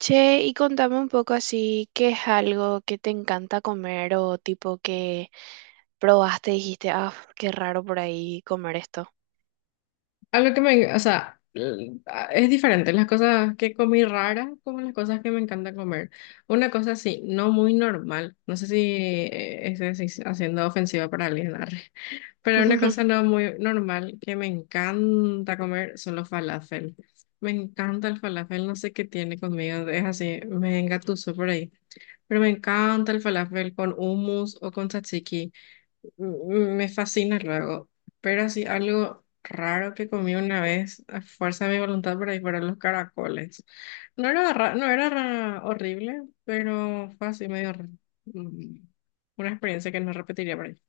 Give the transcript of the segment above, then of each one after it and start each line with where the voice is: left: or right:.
right: Che, y contame un poco así, ¿qué es algo que te encanta comer o tipo que probaste y dijiste, ah, qué raro por ahí comer esto?
left: Algo que me, o sea, es diferente las cosas que comí raras como las cosas que me encanta comer. Una cosa así, no muy normal, no sé si estoy así haciendo ofensiva para alguien, arre. Pero una cosa no muy normal que me encanta comer son los falafel. Me encanta el falafel, no sé qué tiene conmigo, es así, me engatuso por ahí. Pero me encanta el falafel con hummus o con tzatziki. Me fascina luego, pero así algo raro que comí una vez a fuerza de mi voluntad por ahí fueron los caracoles. No era, ra- no era ra- horrible, pero fue así medio mm, una experiencia que no repetiría por ahí.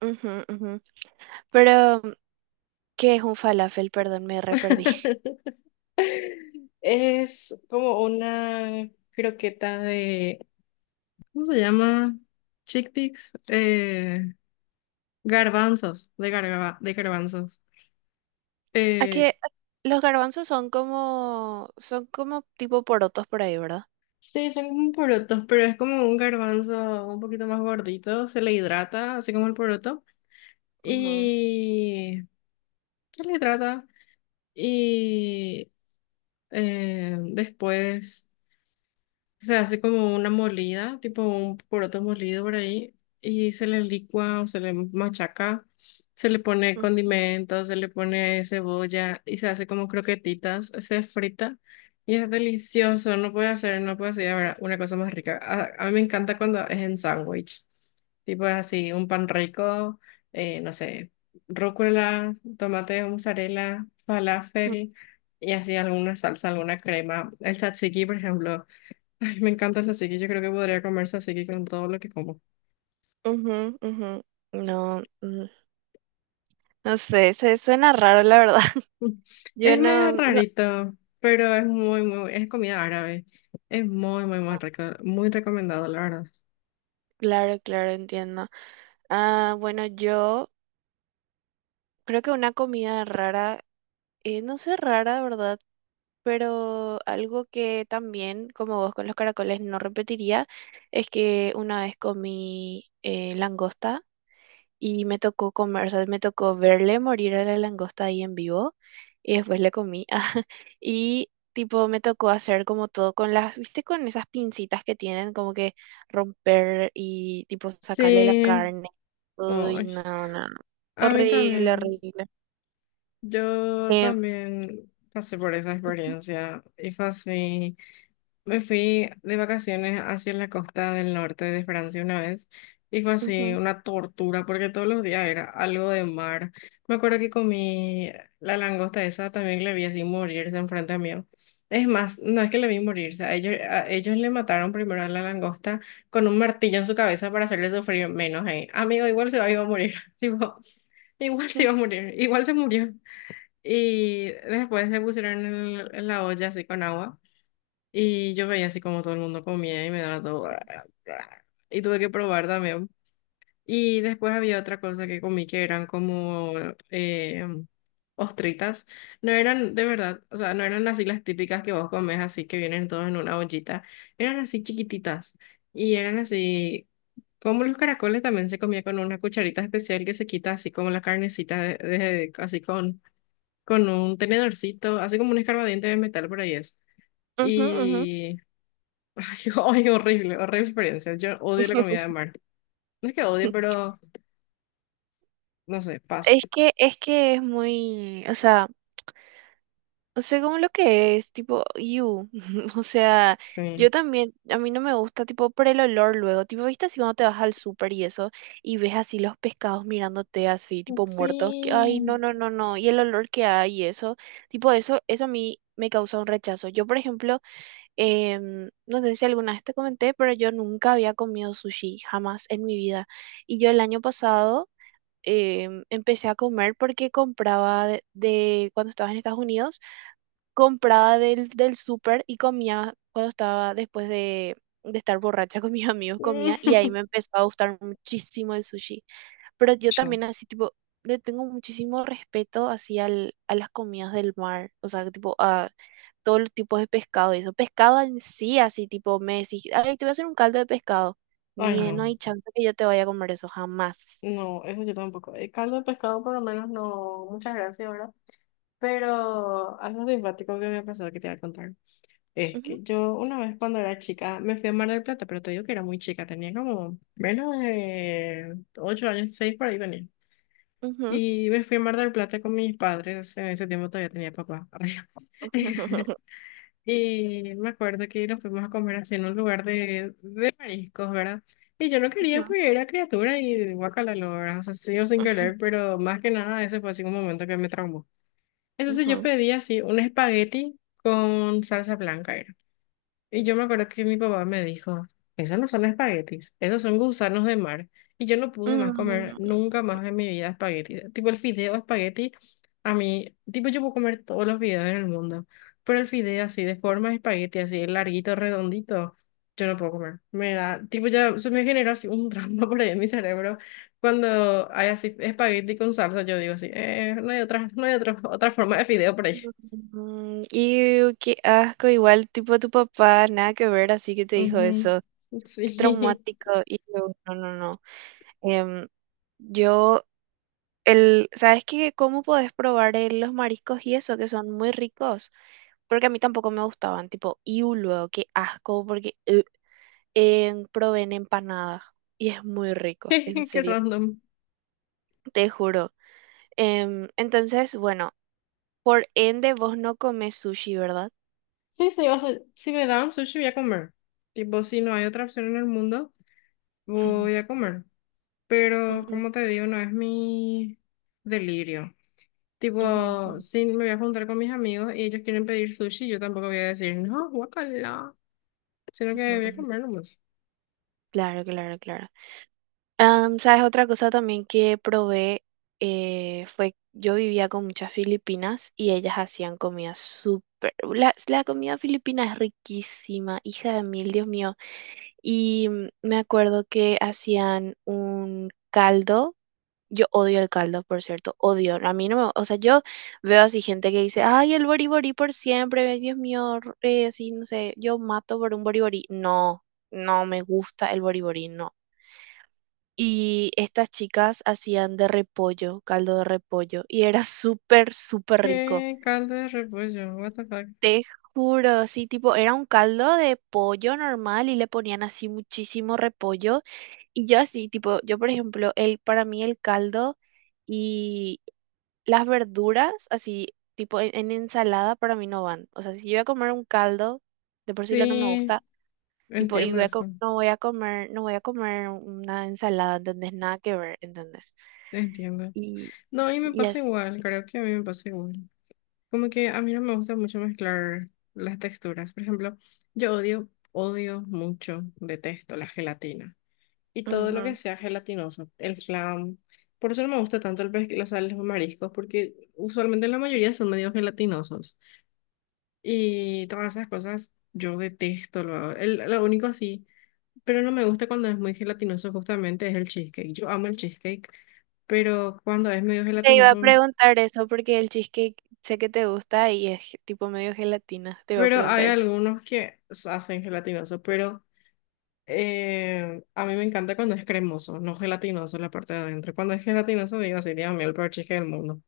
right: Ujú, ujú. Pero, ¿qué es un falafel? Perdón, me re perdí.
left: Es como una croqueta de, ¿cómo se llama? Chickpeas, garbanzos, de garbanzos.
right: ¿A
left: Eh,
right: qué? Los garbanzos son como tipo porotos por ahí, ¿verdad?
left: Sí, son como porotos, pero es como un garbanzo un poquito más gordito, se le hidrata, así como el poroto,
right: Ujú,
left: y se le hidrata y después se hace como una molida, tipo un poroto molido por ahí, y se le licua o se le machaca, se le pone condimentos, se le pone cebolla y se hace como croquetitas, se frita y es delicioso. No puede hacer, no puede hacer, ahora una cosa más rica. A mí me encanta cuando es en sándwich, tipo es así, un pan rico, no sé, rúcula, tomate, mozzarella,
right: ujú,
left: falafel y así alguna salsa, alguna crema. El tzatziki, por ejemplo. Ay, me encanta el tzatziki, yo creo que podría comer tzatziki con todo lo que como.
right: ujú, ujú. No, no sé, se suena raro, la verdad.
left: Mm.
right: Yo
left: Es
right: no,
left: medio
right: no-
left: rarito, pero es muy, muy, es comida árabe. Es muy, muy, muy rico, muy recomendado, la verdad.
right: Claro, claro, entiendo. Ah, bueno, yo creo que una comida rara, no sé rara, ¿verdad? Pero algo que también, como vos con los caracoles, no repetiría, es que una vez comí langosta y me tocó comer, o sea, me tocó verle morir a la langosta ahí en vivo y después le comí. Y tipo, me tocó hacer como todo con las, ¿viste? Con esas pincitas que tienen, como que romper y tipo sacarle la
left: Sí,
right: carne. Uy, no,
left: ay,
right: no, no.
left: a mí
right: Horrible,
left: también.
right: horrible.
left: Yo
right: Eh,
left: también pasé por esa experiencia y fue así. Me fui de vacaciones hacia la costa del norte de Francia una vez y fue así
right: Ujú,
left: una tortura porque todos los días era algo de mar. Me acuerdo que comí la langosta esa, también le vi así morirse enfrente mío. Es más, no es que le vi morirse, a ellos le mataron primero a la langosta con un martillo en su cabeza para hacerle sufrir menos. Amigo, igual se iba a morir, tipo, igual se iba a morir, igual se murió. Y después le pusieron en la olla así con agua. Y yo veía así como todo el mundo comía y me daba todo. Y tuve que probar también. Y después había otra cosa que comí que eran como eh, ostritas. No eran de verdad, o sea, no eran así las típicas que vos comes así que vienen todos en una ollita. Eran así chiquititas. Y eran así, como los caracoles también se comía con una cucharita especial que se quita así como la carnecita, así con un tenedorcito, así como un escarbadiente de metal por ahí es.
right: ujú, ujú, ujú.
left: Y Ay, ay, horrible, horrible experiencia. Yo odio la comida de mar. No es que odie, pero no sé, paso.
right: Es que, es que es muy, o sea, no sé cómo lo que es, tipo, you, o sea,
left: Sí.
right: yo también, a mí no me gusta, tipo, por el olor luego, tipo, viste así cuando te vas al súper y eso, y ves así los pescados mirándote así, tipo, muertos, que, ay, no,
left: Sí.
right: no, no, no, y el olor que hay y eso, tipo, eso a mí me causa un rechazo. Yo, por ejemplo, no sé si alguna vez te comenté, pero yo nunca había comido sushi, jamás en mi vida. Y yo el año pasado empecé a comer porque compraba cuando estaba en Estados Unidos, compraba del súper y comía cuando estaba después de estar borracha con mis amigos, comía y ahí me empezó a gustar muchísimo el sushi. Pero yo
left: Ya.
right: también así tipo... Le tengo muchísimo respeto así al a las comidas del mar, o sea, tipo a todos los tipos de pescado y eso. Pescado en sí, así tipo, me decís, ay, te voy a hacer un caldo de pescado.
left: Ay,
right: Ni,
left: no.
right: no hay chance que yo te vaya a comer eso jamás.
left: No, eso yo tampoco. El caldo de pescado por lo menos no. Muchas gracias, ¿verdad? Pero algo simpático que me pasó que te voy a contar. Es
right: Ujú,
left: que yo una vez cuando era chica me fui a Mar del Plata, pero te digo que era muy chica, tenía como menos de 8 años, 6 por ahí tenía.
right: ujú,
left: Y me fui a Mar del Plata con mis padres, en ese tiempo todavía tenía papá. Y me acuerdo que nos fuimos a comer así en un lugar de mariscos, ¿verdad? Y yo no quería, pues era criatura y guacala, lo, ¿verdad? O sea, sí o sin querer, pero más que nada ese fue así un momento que me traumó. Entonces
right: ujú, ujú.
left: yo pedí así un espagueti con salsa blanca, y yo me acuerdo que mi papá me dijo, esos no son espaguetis, esos son gusanos de mar. Y yo no pude más comer
right: Mm,
left: nunca más en mi vida espagueti. Tipo el fideo espagueti, a mí, tipo yo puedo comer todos los fideos en el mundo, pero el fideo así de forma de espagueti, así larguito, redondito, yo no puedo comer. Me da, tipo ya se me generó así un trauma por ahí en mi cerebro. Cuando hay así espagueti con salsa, yo digo así, no hay otra, no hay otra, otra forma de fideo por ahí.
right: iu, qué asco, igual tipo tu papá, nada que ver, así que te dijo eso.
left: Ujú,
right: Qué
left: sí,
right: traumático. Y no, no, no. Em, yo ¿sabes qué? ¿Cómo podés probar los mariscos y eso, que son muy ricos? Porque a mí tampoco me gustaban, tipo, y luego, qué asco, porque probé en empanadas y es muy rico, en
left: qué
right: serio,
left: random.
right: te juro. Em, entonces, bueno, por ende vos no comes sushi, ¿verdad?
left: Sí, sí, o sea, si me dan sushi voy a comer. Tipo, si no hay otra opción en el mundo,
right: Ujú,
left: voy a comer. Pero,
right: ujú,
left: como te digo, no es mi delirio.
right: ujú,
left: Tipo,
right: ujú,
left: si me voy a juntar con mis amigos y ellos quieren pedir sushi, yo tampoco voy a decir, no, guacala, sino
right: ujú.
left: que voy a
right: Ujú.
left: comer nomás.
right: Claro, claro, claro. Am, ¿sabes? Otra cosa también que probé fue, yo vivía con muchas filipinas y ellas hacían comida súper, la comida filipina es riquísima, hija de mil, Dios mío. Y me acuerdo que hacían un caldo, yo odio el caldo, por cierto, odio, a mí no me, o sea, yo veo así gente que dice, ay, el boriborí por siempre, ay, Dios mío, así, no sé, yo mato por un boriborí, no, no me gusta el boriborí, no. Y estas chicas hacían de repollo, caldo de repollo, y era súper, súper rico.
left: ¿Qué caldo de repollo? What the fuck?
right: Te juro, sí, tipo, era un caldo de pollo normal y le ponían así muchísimo repollo. Y yo así, tipo, yo por ejemplo, para mí el caldo y las verduras, así, tipo, en ensalada para mí no van. O sea, si yo voy a comer un caldo, de por sí lo no me
left: Sí,
right: gusta. Tipo, y
left: entiendo
right: voy
left: eso,
right: no voy a comer, no voy a comer una ensalada, ¿entendés? Nada que ver, ¿entendés?
left: entiendo. No, y me
right: Y
left: pasa
right: así.
left: igual, creo que a mí me pasa igual. Como que a mí no me gusta mucho mezclar las texturas. Por ejemplo, yo odio, odio mucho, detesto la gelatina y todo lo que
right: Ujú.
left: sea gelatinoso, el flan. Por eso no me gusta tanto el o sea, los mariscos, porque usualmente la mayoría son medio gelatinosos. Y todas esas cosas yo detesto. Lo único así, pero no me gusta cuando es muy gelatinoso justamente es el cheesecake. Yo amo el cheesecake, pero cuando es medio
right: Te iba a
left: gelatinoso,
right: preguntar eso porque el cheesecake sé que te gusta y es tipo medio gelatina. Te iba a
left: pero
right: preguntar
left: hay
right: eso.
left: algunos que hacen gelatinoso, pero... a mí me encanta cuando es cremoso, no gelatinoso la parte de adentro. Cuando es gelatinoso, digo así, Dios mío, el peor cheesecake del mundo.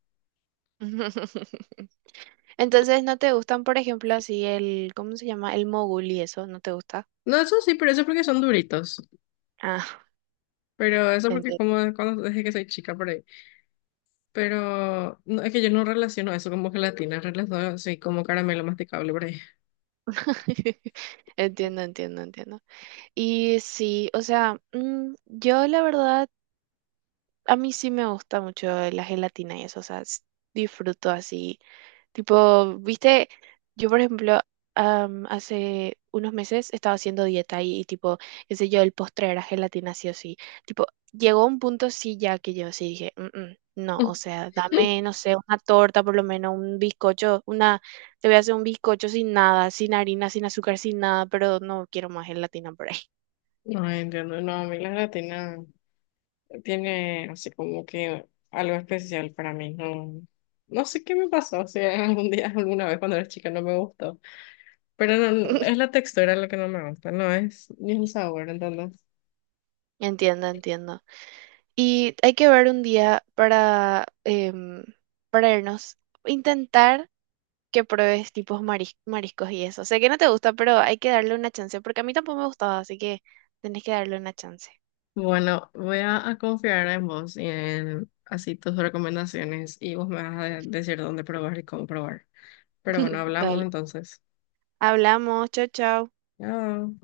right: Entonces, ¿no te gustan, por ejemplo, así el, ¿cómo se llama? El mogul y eso, ¿no te gusta?
left: No, eso sí, pero eso es porque son duritos.
right: Ah,
left: Pero eso porque
right: entiendo.
left: como de cuando desde que soy chica por ahí. Pero no, es que yo no relaciono eso como gelatina, relaciono así como caramelo masticable por ahí.
right: Entiendo, entiendo, entiendo. Y sí, o sea, yo la verdad, a mí sí me gusta mucho la gelatina y eso, o sea, disfruto así. Tipo, viste, yo por ejemplo, am, hace unos meses estaba haciendo dieta y tipo, qué sé yo, el postre era gelatina sí o sí. Tipo, llegó un punto sí ya que yo sí dije, "Mm, mm, no, o sea, dame, no sé, una torta por lo menos, un bizcocho, una, te voy a hacer un bizcocho sin nada, sin harina, sin azúcar, sin nada, pero no quiero más gelatina por ahí.
left: No entiendo, no, a mí la gelatina tiene así como que algo especial para mí. No, no sé qué me pasó, si algún día, alguna vez cuando era chica no me gustó. Pero no, es la textura lo que no me gusta, no es ni el sabor, entonces.
right: Entiendo, entiendo. Y hay que ver un día para, em, para irnos, intentar que pruebes tipos mariscos y eso. Sé que no te gusta, pero hay que darle una chance, porque a mí tampoco me gustaba, así que tenés que darle una chance.
left: Bueno, a confiar en vos y en así tus recomendaciones y vos me vas a decir dónde probar y cómo probar. Pero bueno, hablamos
right: Dale.
left: entonces.
right: Hablamos, chao, chao.
left: Chao.